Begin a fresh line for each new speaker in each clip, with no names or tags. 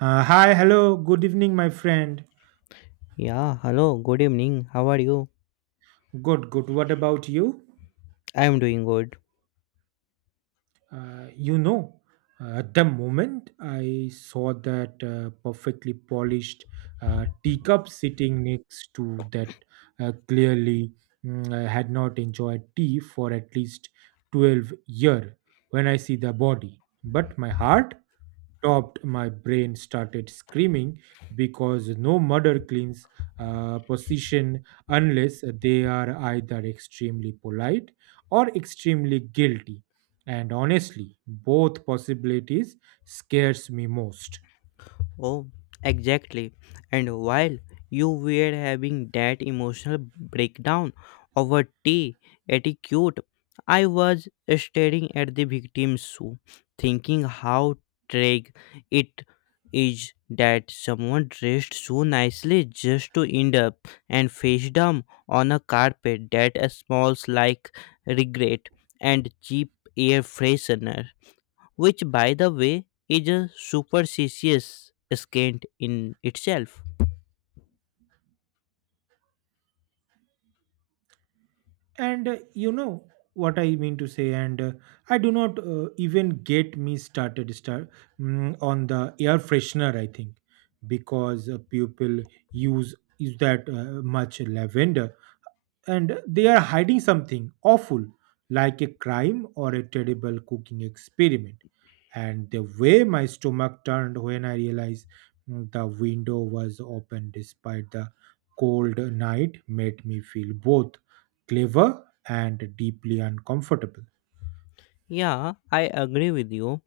Hi, hello, good evening, my friend.
Yeah, hello, good evening. How are you?
Good, good. What about you?
I am doing good.
Uh, you know, at the moment I saw that perfectly polished teacup sitting next to that clearly, I had not enjoyed tea for at least 12-year when I see the body. But my heart stopped, my brain started screaming because no mother cleans position unless they are either extremely polite or extremely guilty. And honestly, both possibilities scares me most.
Oh, exactly. And while you were having that emotional breakdown over tea etiquette, I was staring at the victim's shoe, thinking how tragic it is that someone dressed so nicely just to end up and face down on a carpet that smells like regret and cheap air freshener, which, by the way, is a superstitious scant in itself.
And you know what I mean to say. And I do not even get me started, on the air freshener. I think because people use that much lavender and they are hiding something awful like a crime or a terrible cooking experiment. And the way my stomach turned when I realized the window was open despite the cold night made me feel both clever and deeply uncomfortable.
Yeah, I agree with you,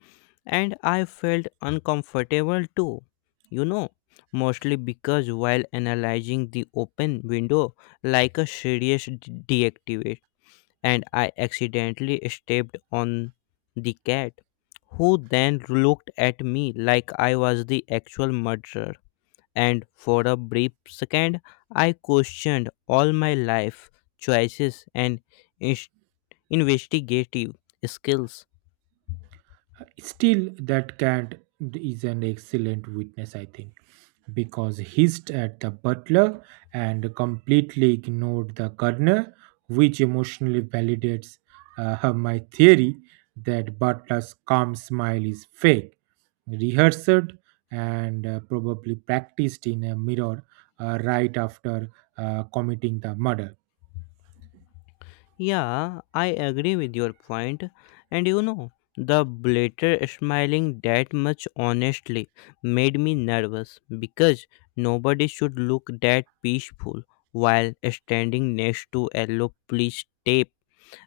and I felt uncomfortable too, you know, mostly because while analyzing the open window like a serious deactivate, and I accidentally stepped on the cat, who then looked at me like I was the actual murderer. And for a brief second I questioned all my life choices and ins- investigative skills.
Still, that cat is an excellent witness, I think, because hissed at the butler and completely ignored the gardener, which emotionally validates my theory that butler's calm smile is fake, rehearsed, and probably practiced in a mirror right after committing the murder.
Yeah, I agree with your point. And you know, the blater smiling that much honestly made me nervous because nobody should look that peaceful while standing next to yellow police tape.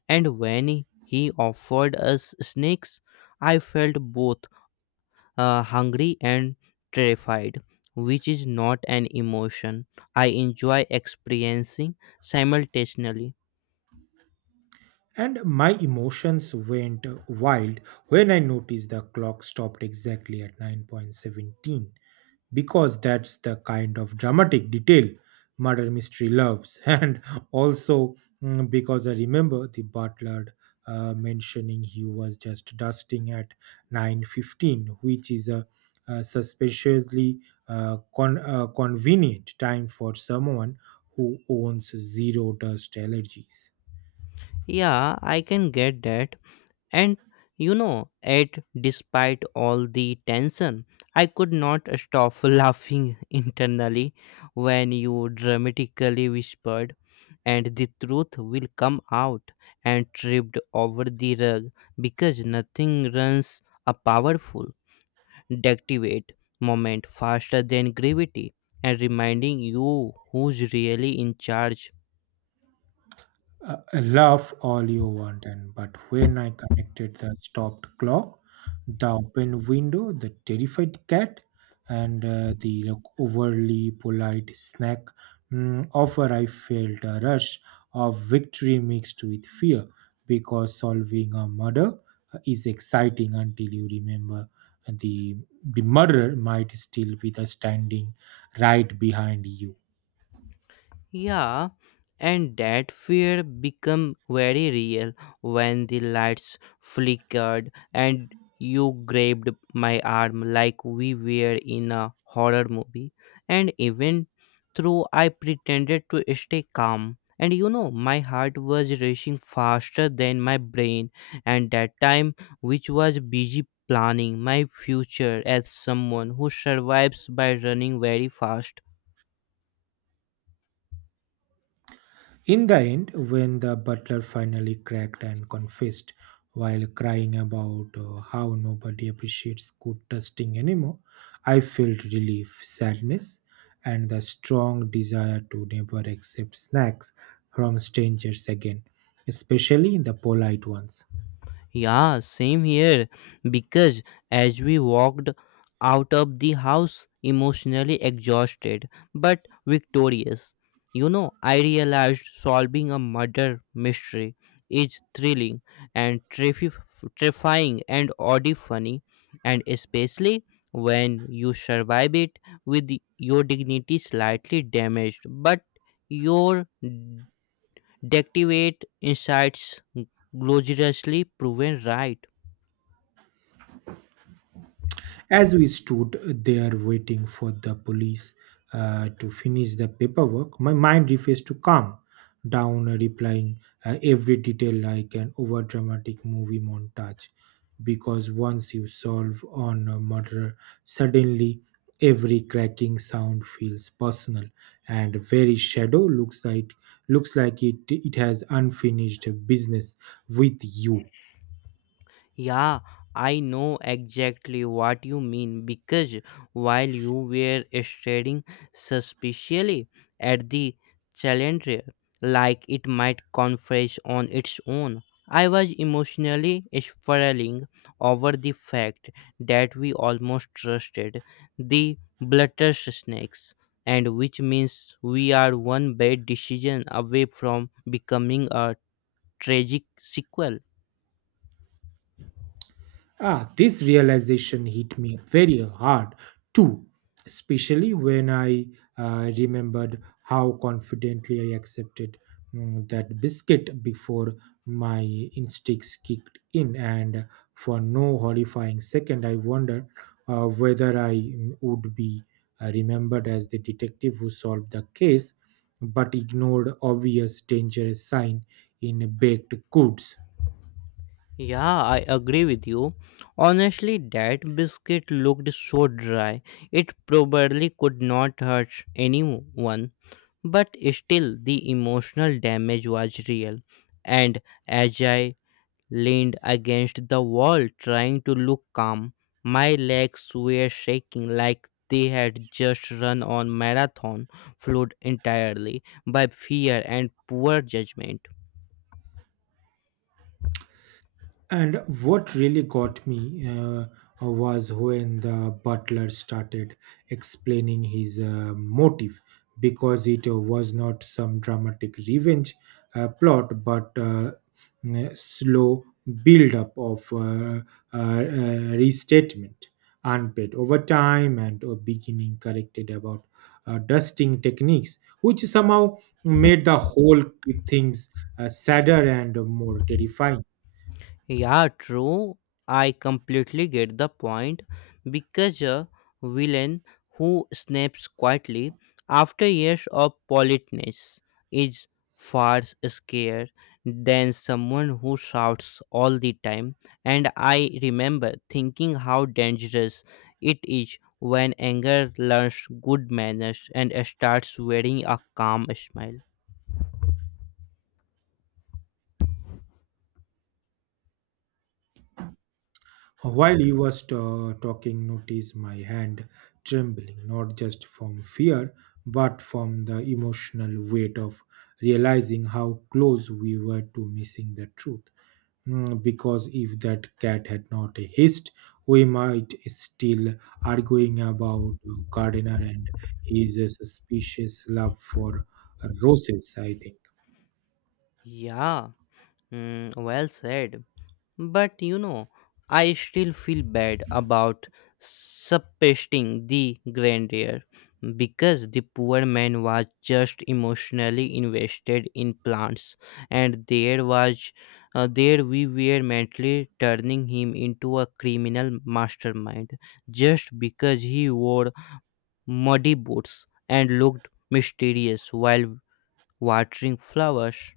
And when he offered us snakes, I felt both hungry and terrified, which is not an emotion I enjoy experiencing simultaneously.
And my emotions went wild when I noticed the clock stopped exactly at 9:17, because that's the kind of dramatic detail murder mystery loves and also, because I remember the butler mentioning he was just dusting at 9:15, which is a suspiciously convenient time for someone who owns zero dust allergies.
Yeah, I can get that. And you know, yet despite all the tension, I could not stop laughing internally when you dramatically whispered, and the truth will come out and tripped over the rug because nothing runs a powerful deactivate moment faster than gravity and reminding you who's really in charge.
Laugh all you want, and but when I connected the stopped clock, the open window, the terrified cat, and the like, overly polite snack offer, I felt a rush of victory mixed with fear because solving a murder is exciting until you remember the murderer might still be the standing right behind you.
Yeah, and that fear become very real when the lights flickered and you grabbed my arm like we were in a horror movie. And even though I pretended to stay calm, and you know, my heart was racing faster than my brain, and that time, which was busy planning my future as someone who survives by running very fast.
In the end, when the butler finally cracked and confessed while crying about how nobody appreciates good testing anymore, I felt relief, sadness, and the strong desire to never accept snacks from strangers again, especially the polite ones.
Yeah, same here. Because as we walked out of the house, emotionally exhausted but victorious, you know, I realized solving a murder mystery is thrilling and terrifying and oddly funny, and especially when you survive it with your dignity slightly damaged, but your deactivate insights gloriously proven right.
As we stood there waiting for the police to finish the paperwork, my mind refused to calm down, replying every detail like an overdramatic movie montage. Because once you solve on a murder, suddenly every cracking sound feels personal, and very shadow looks like it has unfinished business with you.
Yeah, I know exactly what you mean because while you were staring suspiciously at the chandelier, like it might confess on its own, I was emotionally spiraling over the fact that we almost trusted the snakes, and which means we are one bad decision away from becoming a tragic sequel.
Ah, this realization hit me very hard too, especially when I remembered how confidently I accepted that biscuit before my instincts kicked in, and for no horrifying second, I wondered whether I would be remembered as the detective who solved the case but ignored obvious dangerous sign in baked goods.
Yeah, I agree with you. Honestly, that biscuit looked so dry. It probably could not hurt anyone. But still, the emotional damage was real. And as I leaned against the wall trying to look calm, my legs were shaking like they had just run on marathon, flawed entirely by fear and poor judgment.
And what really got me was when the butler started explaining his motive, because it was not some dramatic revenge plot but slow build up of restatement unpaid over time and beginning corrected about dusting techniques, which somehow made the whole things sadder and more terrifying.
Yeah, true. I completely get the point because a villain who snaps quietly after years of politeness is far scarier than someone who shouts all the time. And I remember thinking how dangerous it is when anger learns good manners and starts wearing a calm smile.
While he was talking, notice my hand trembling, not just from fear, but from the emotional weight of realizing how close we were to missing the truth. Because if that cat had not hissed, we might still arguing about Gardiner and his suspicious love for roses, I think.
Yeah, well said. But you know, I still feel bad about suppressing the grandeur because the poor man was just emotionally invested in plants, and there we were mentally turning him into a criminal mastermind just because he wore muddy boots and looked mysterious while watering flowers.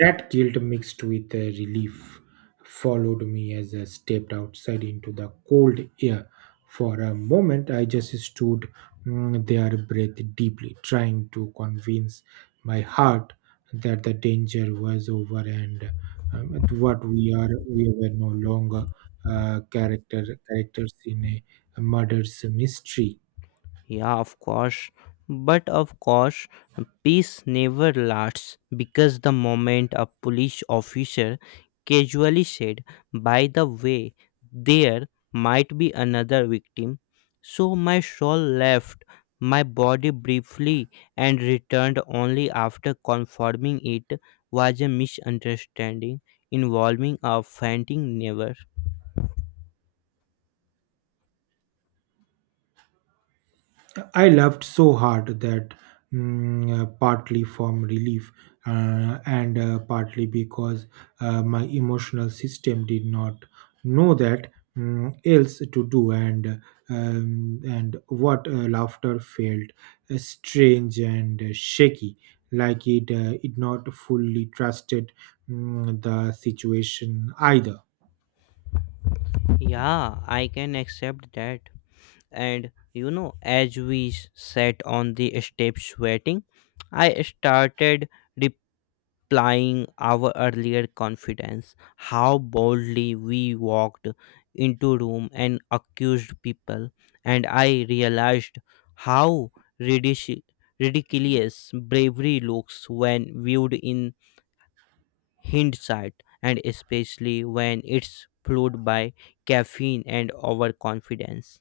That guilt mixed with a relief followed me as I stepped outside into the cold air. For a moment, I just stood there, breathed deeply, trying to convince my heart that the danger was over and what we are we were no longer characters in a murder's mystery.
Yeah, of course. But of course, peace never lasts because the moment a police officer casually said, "By the way, there might be another victim," so my soul left my body briefly and returned only after confirming it was a misunderstanding involving a fainting neighbor.
I laughed so hard that, partly from relief and partly because my emotional system did not know that else to do, and what laughter felt strange and shaky, like it not fully trusted the situation either.
Yeah, I can accept that. And you know, as we sat on the steps waiting, I started replying our earlier confidence, how boldly we walked into room and accused people, and I realized how ridic- ridiculous bravery looks when viewed in hindsight, and especially when it's fueled by caffeine and overconfidence.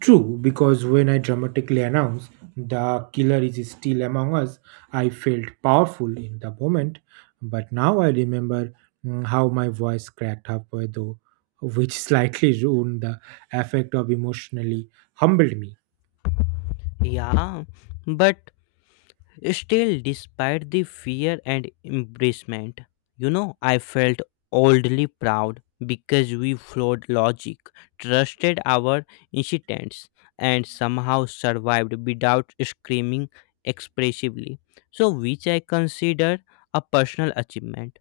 True, because when I dramatically announced the killer is still among us, I felt powerful in the moment. But now I remember how my voice cracked halfway through, which slightly ruined the effect of emotionally humbled me.
Yeah, but still, despite the fear and embarrassment, you know, I felt oddly proud because we flawed logic, trusted our instincts, and somehow survived without screaming expressively. So, which I consider a personal achievement.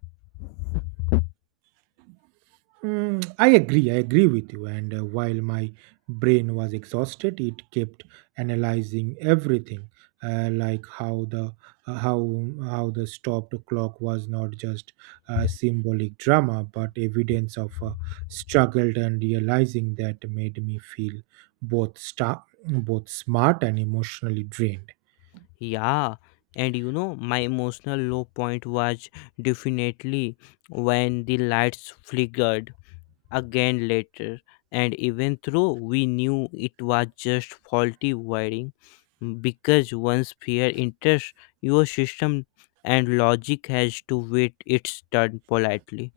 I agree. I agree with you. And while my brain was exhausted, it kept analyzing everything, like how the stopped clock was not just symbolic drama, but evidence of struggled, and realizing that made me feel both smart and emotionally drained.
Yeah, and you know, my emotional low point was definitely when the lights flickered again later. And even though we knew it was just faulty wiring, because once fear enters your system and logic has to wait its turn politely.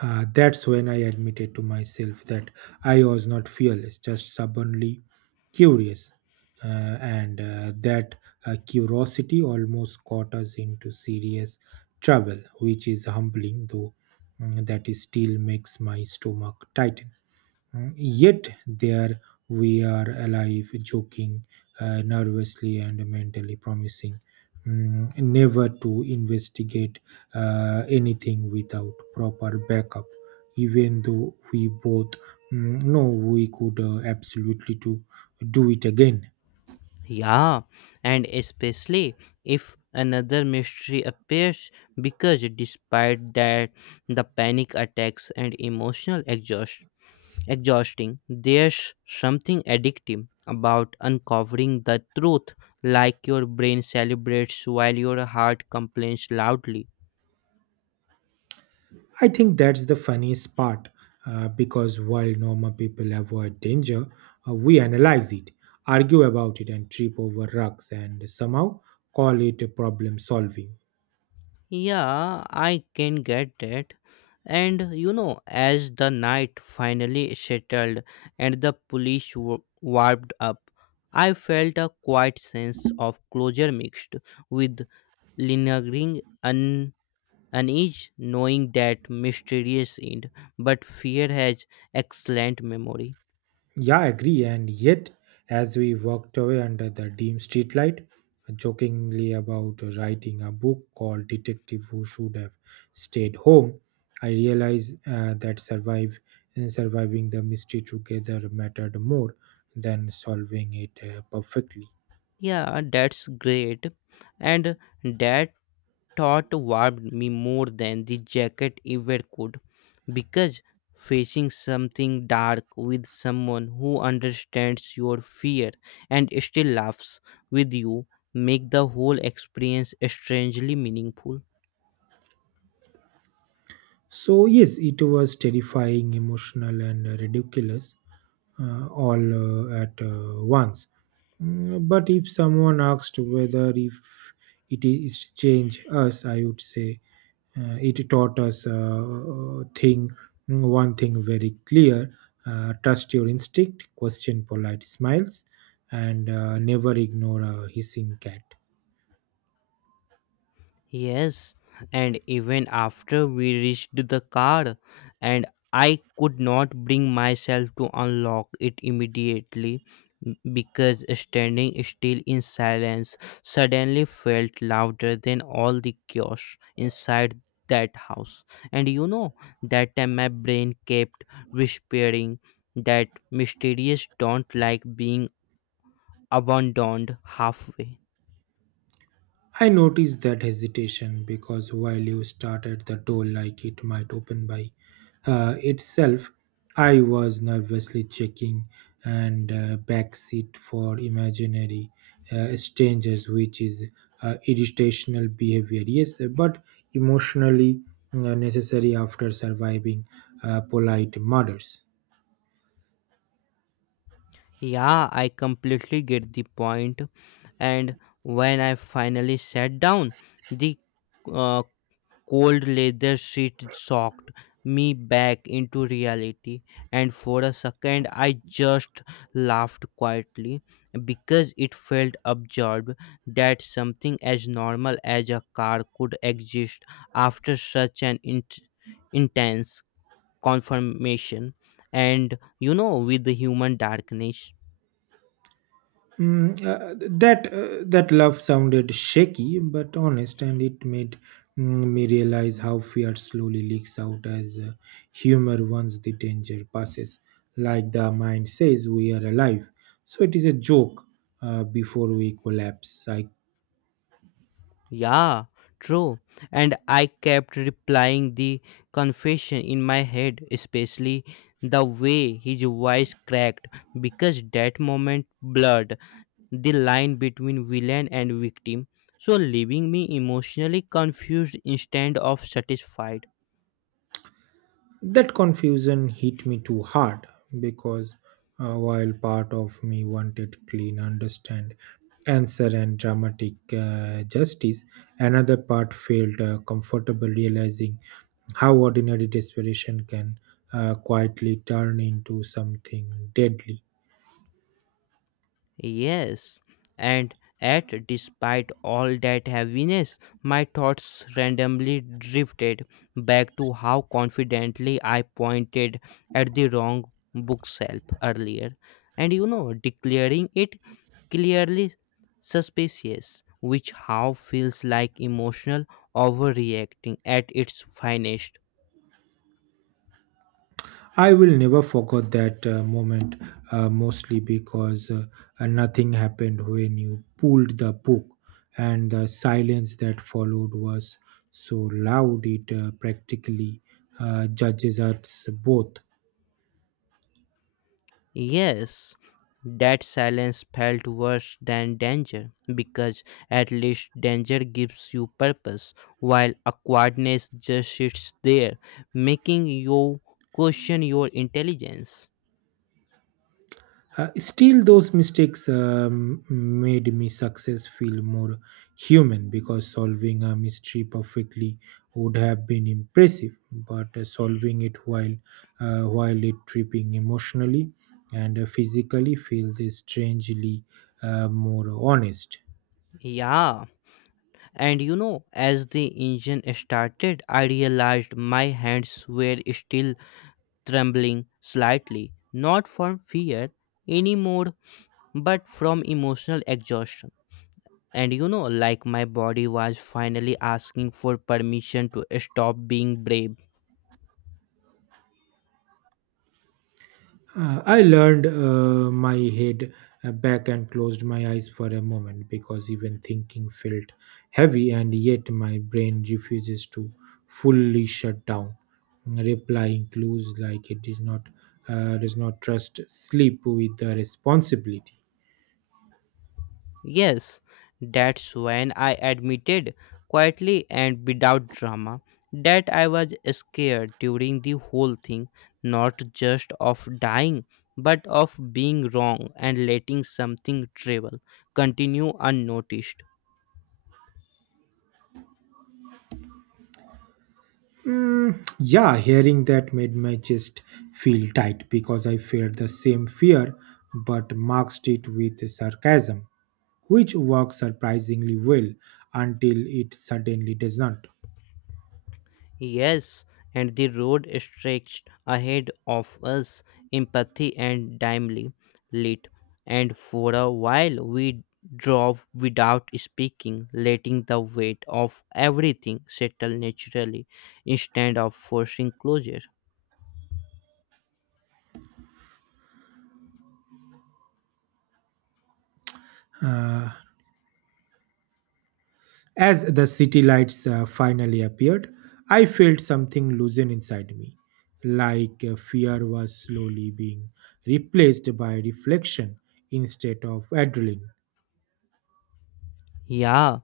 That's when I admitted to myself that I was not fearless, just stubbornly curious, and that curiosity almost got us into serious trouble, which is humbling, though that is still makes my stomach tighten. Yet there we are alive, joking nervously and mentally promising never to investigate anything without proper backup, even though we both know we could absolutely to do it again.
Yeah, and especially if another mystery appears, because despite that, the panic attacks and emotional exhausting, there's something addictive about uncovering the truth, like your brain celebrates while your heart complains loudly.
I think that's the funniest part because while normal people avoid danger, we analyze it, argue about it, and trip over rugs and somehow call it a problem solving.
Yeah, I can get that. And you know, as the night finally settled and the police warmed up, I felt a quiet sense of closure mixed with lingering unease, knowing that mysterious end, but fear has excellent memory.
Yeah, I agree. And yet, as we walked away under the dim streetlight, jokingly about writing a book called Detective Who Should Have Stayed Home, I realized that survive and surviving the mystery together mattered more than solving it perfectly.
Yeah, that's great. And that thought warmed me more than the jacket ever could, because facing something dark with someone who understands your fear and still laughs with you make the whole experience strangely meaningful.
So yes, it was terrifying, emotional, and ridiculous, all at once. But if someone asked whether if it is change us, I would say it taught us thing one thing very clear: trust your instinct, question polite smiles, and never ignore a hissing cat.
Yes, and even after we reached the car, and I could not bring myself to unlock it immediately because standing still in silence suddenly felt louder than all the chaos inside that house. And you know, that time my brain kept whispering that mysterious don't like being abandoned halfway.
I noticed that hesitation because while you started the door like it might open by itself, I was nervously checking and backseat for imaginary strangers, which is irritational behavior. Yes, but emotionally necessary after surviving polite murders.
Yeah, I completely get the point. And when I finally sat down, the uh, cold leather seat shocked me back into reality. And for a second, I just laughed quietly because it felt absurd that something as normal as a car could exist after such an intense confirmation, and you know, with the human darkness.
That love sounded shaky but honest, and it made me realize how fear slowly leaks out as humor once the danger passes. Like the mind says, we are alive, so it is a joke before we collapse. I.
Yeah, true. And I kept replying the confession in my head, especially the way his voice cracked, because that moment blurred the line between villain and victim, so leaving me emotionally confused instead of satisfied.
That confusion hit me too hard because while part of me wanted clean understand answer and dramatic justice, another part felt comfortable realizing how ordinary desperation can quietly turn into something deadly.
Yes, and at despite all that heaviness, my thoughts randomly drifted back to how confidently I pointed at the wrong bookshelf earlier, and you know, declaring it clearly suspicious, which how feels like emotional overreacting at its finest.
I will never forget that moment, mostly because nothing happened when you pulled the book, and the silence that followed was so loud it practically judges us both.
Yes, that silence felt worse than danger because at least danger gives you purpose, while awkwardness just sits there, making you question your intelligence.
Still, those mistakes made me success feel more human, because solving a mystery perfectly would have been impressive, but solving it while it tripping emotionally and physically feels strangely more honest.
Yeah, and you know, as the engine started, I realized my hands were still trembling slightly, not from fear anymore, but from emotional exhaustion, and you know, like my body was finally asking for permission to stop being brave.
I learned my head back and closed my eyes for a moment because even thinking felt heavy, and yet my brain refuses to fully shut down, replying clues like it does not trust sleep with the responsibility.
Yes, that's when I admitted quietly and without drama that I was scared during the whole thing, not just of dying but of being wrong and letting something travel continue unnoticed.
Yeah, hearing that made my chest feel tight because I felt the same fear but masked it with sarcasm, which worked surprisingly well until it suddenly does not.
Yes, and the road stretched ahead of us, empathy and dimly lit. And for a while we drove without speaking, letting the weight of everything settle naturally instead of forcing closure.
Uh, as the city lights finally appeared, I felt something loosen inside me, like fear was slowly being replaced by reflection instead of adrenaline.
Yeah,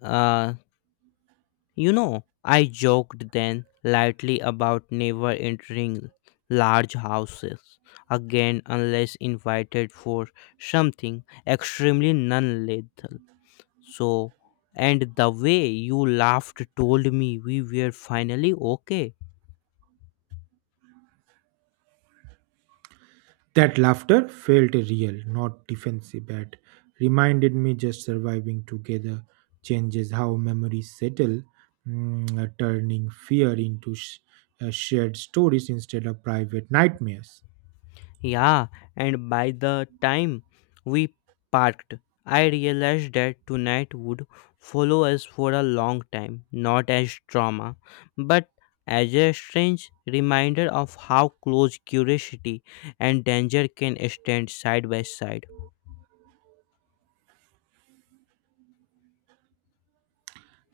uh, you know, I joked then lightly about never entering large houses again unless invited for something extremely non lethal. So, and the way you laughed told me we were finally okay.
That laughter felt real, not defensive, but reminded me just surviving together changes how memories settle, turning fear into shared stories instead of private nightmares.
Yeah, and by the time we parked, I realized that tonight would follow us for a long time, not as trauma, but as a strange reminder of how close curiosity and danger can stand side by side.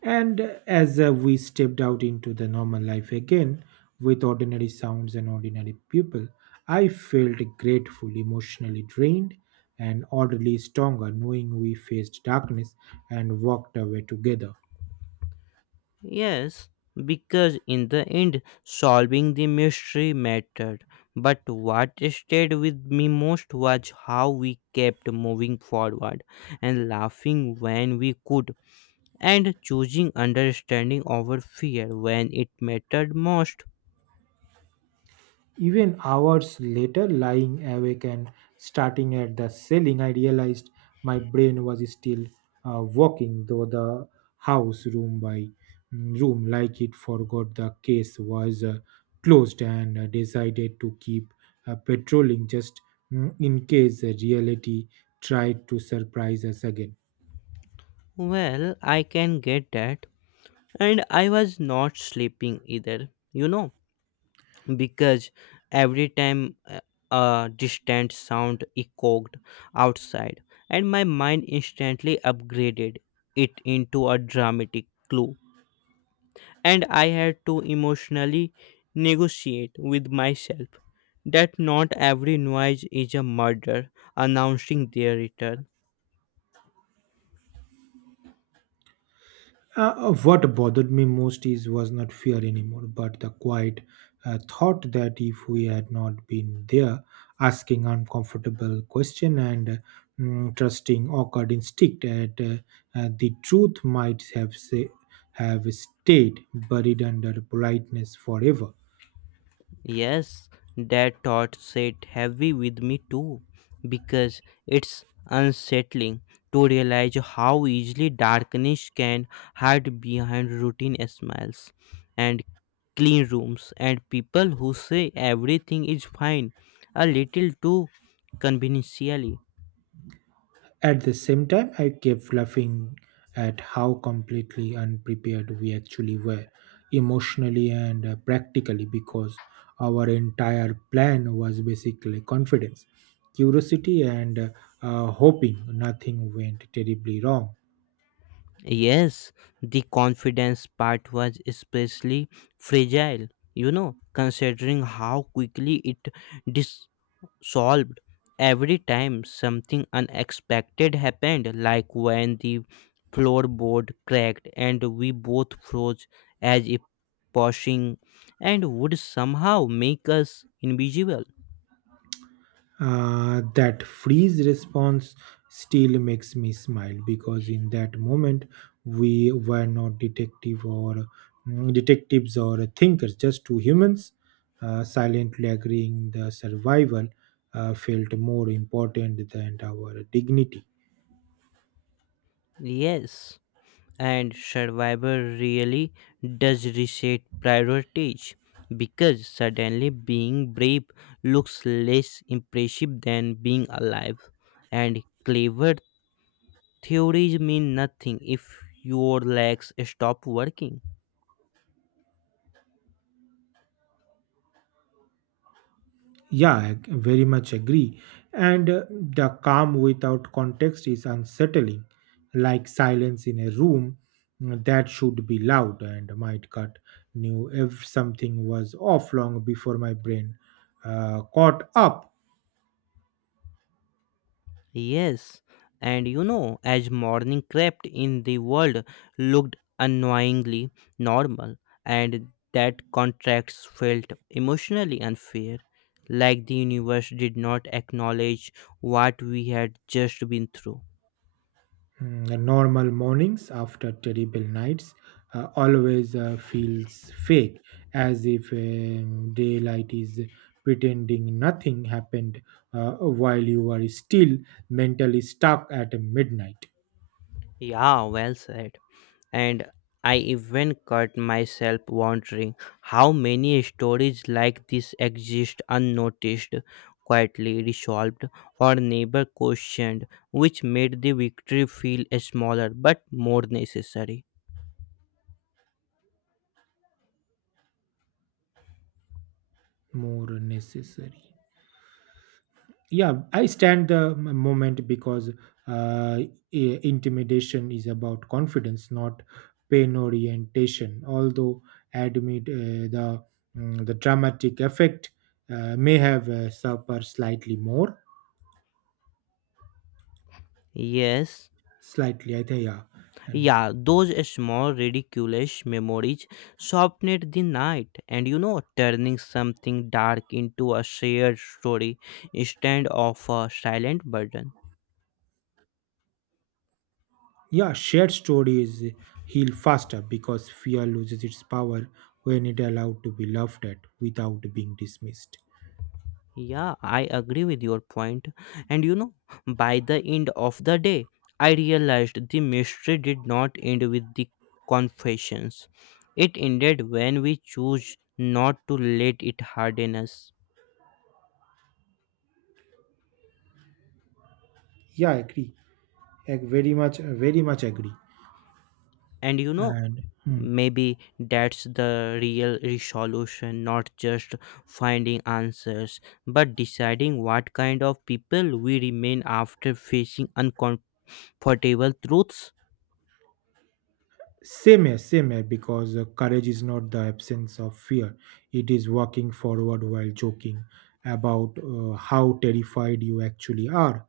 And as we stepped out into the normal life again, with ordinary sounds and ordinary people, I felt grateful, emotionally drained, and orderly stronger, knowing we faced darkness and walked away together.
Yes, because in the end, solving the mystery mattered. But what stayed with me most was how we kept moving forward and laughing when we could, and choosing understanding over fear when it mattered most.
Even hours later, lying awake and starting at the ceiling, I realized my brain was still walking through the house room by room, like it forgot the case was closed and decided to keep patrolling just in case reality tried to surprise us again.
Well, I can get that. And I was not sleeping either, you know, because every time a distant sound echoed outside, and my mind instantly upgraded it into a dramatic clue. And I had to emotionally negotiate with myself that not every noise is a murder announcing their return.
What bothered me most is was not fear anymore, but the quiet thought that if we had not been there, asking uncomfortable question and trusting awkward instinct, the truth might have stayed buried under politeness forever.
Yes, that thought sat heavy with me too, because it's unsettling to realize how easily darkness can hide behind routine smiles and clean rooms and people who say everything is fine a little too conveniently.
At the same time, I kept laughing at how completely unprepared we actually were, emotionally and practically, because our entire plan was basically confidence, curiosity, and hoping nothing went terribly wrong.
Yes, the confidence part was especially fragile, you know, considering how quickly it solved every time something unexpected happened, like when the floorboard cracked and we both froze as if pushing and would somehow make us invisible.
That freeze response still makes me smile because in that moment we were not detectives or thinkers, just two humans silently agreeing the survival felt more important than our dignity.
Yes, and Survivor really does reset priorities because suddenly being brave looks less impressive than being alive and clever. Theories mean nothing if your legs stop working.
Yeah, I very much agree. And the calm without context is unsettling, like silence in a room that should be loud and might cut knew if something was off long before my brain caught up.
Yes, and you know, as morning crept in, the world looked annoyingly normal, and that contracts felt emotionally unfair, like the universe did not acknowledge what we had just been through.
The normal mornings after terrible nights always feels fake, as if daylight is pretending nothing happened while you are still mentally stuck at midnight.
Yeah, well said. And I even caught myself wondering how many stories like this exist unnoticed, quietly resolved, or never questioned, which made the victory feel smaller but more necessary.
More necessary. Yeah, I stand the moment because uh, intimidation is about confidence, not pain orientation, although admit the dramatic effect may have suffered slightly more.
Yes,
Slightly, I think. Yeah, and
yeah, those small ridiculous memories softened the night, and you know, turning something dark into a shared story instead of a silent burden.
yeah, shared stories heal faster because fear loses its power when it allowed to be laughed at without being dismissed.
Yeah, I agree with your point. And you know, by the end of the day, I realized the mystery did not end with the confessions. It ended when we choose not to let it harden us.
Yeah, I agree. I very much, very much agree.
And you know,
And hmm.
maybe that's the real resolution, not just finding answers, but deciding what kind of people we remain after facing uncomfortable truths.
Same here, because courage is not the absence of fear. It is walking forward while joking about how terrified you actually are.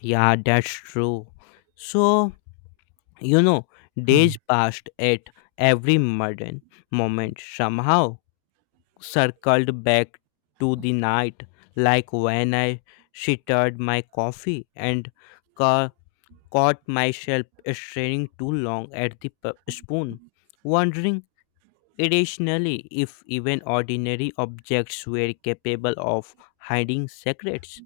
Yeah, that's true. So, you know,
Hmm.
days passed at every modern moment somehow circled back to the night, like when I stirred my coffee and ca- caught myself staring too long at the spoon, wondering irrationally if even ordinary objects were capable of hiding secrets.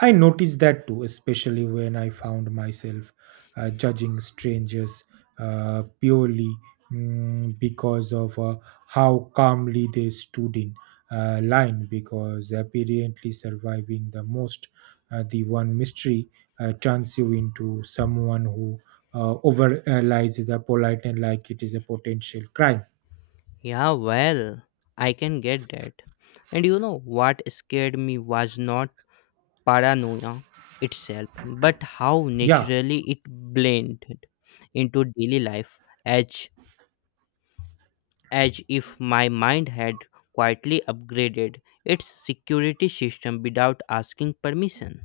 I noticed that too, especially when I found myself judging strangers purely, because of how calmly they stood in line, because apparently surviving the one mystery turns you into someone who overanalyzes the politeness like it is a potential crime.
Yeah, well, I can get that. And you know what scared me was not paranoia itself, but how
Yeah.
naturally it blended into daily life, as if my mind had quietly upgraded its security system without asking permission.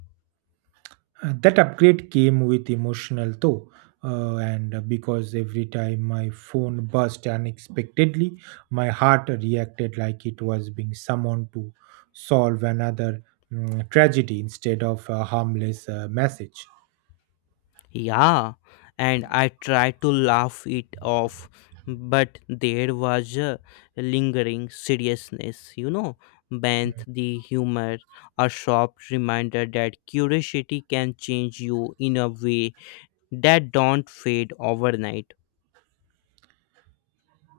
That upgrade came with emotional though, and because every time my phone burst unexpectedly my heart reacted like it was being summoned to solve another tragedy instead of a harmless message.
Yeah, and I tried to laugh it off, but there was a lingering seriousness, you know, beneath the humor, a sharp reminder that curiosity can change you in a way that don't fade overnight.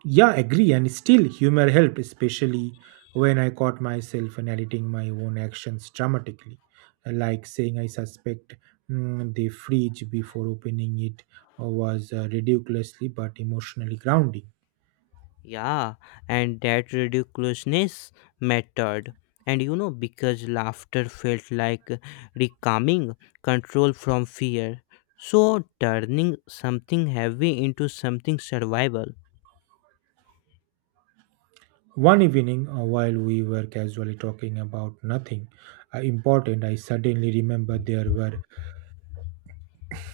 Yeah, agree. And still, humor helped, especially when I caught myself narrating my own actions dramatically, like saying I suspect the fridge before opening it was ridiculously but emotionally grounding.
Yeah, and that ridiculousness mattered. And you know, because laughter felt like recalming control from fear. So, turning something heavy into something survival.
One evening, while we were casually talking about nothing important, I suddenly remembered there were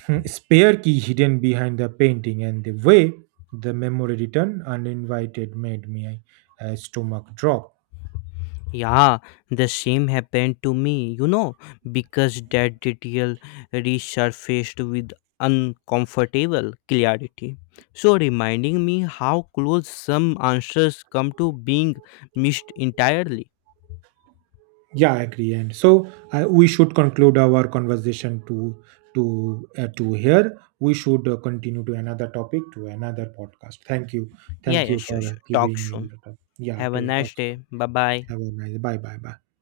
spare key hidden behind the painting, and the way the memory returned uninvited made my stomach drop.
Yeah, the same happened to me, you know, because that detail resurfaced with uncomfortable clarity. So, reminding me how close some answers come to being missed entirely.
Yeah, I agree. And so we should conclude our conversation to here. We should continue to another topic, to another podcast.
Yeah,
Thank
yeah,
you
sure,
for
sure. Talk
giving you
soon.
the top. Yeah,
Have a
to talk.
nice day. Bye bye.
Have a nice. Bye, bye, bye.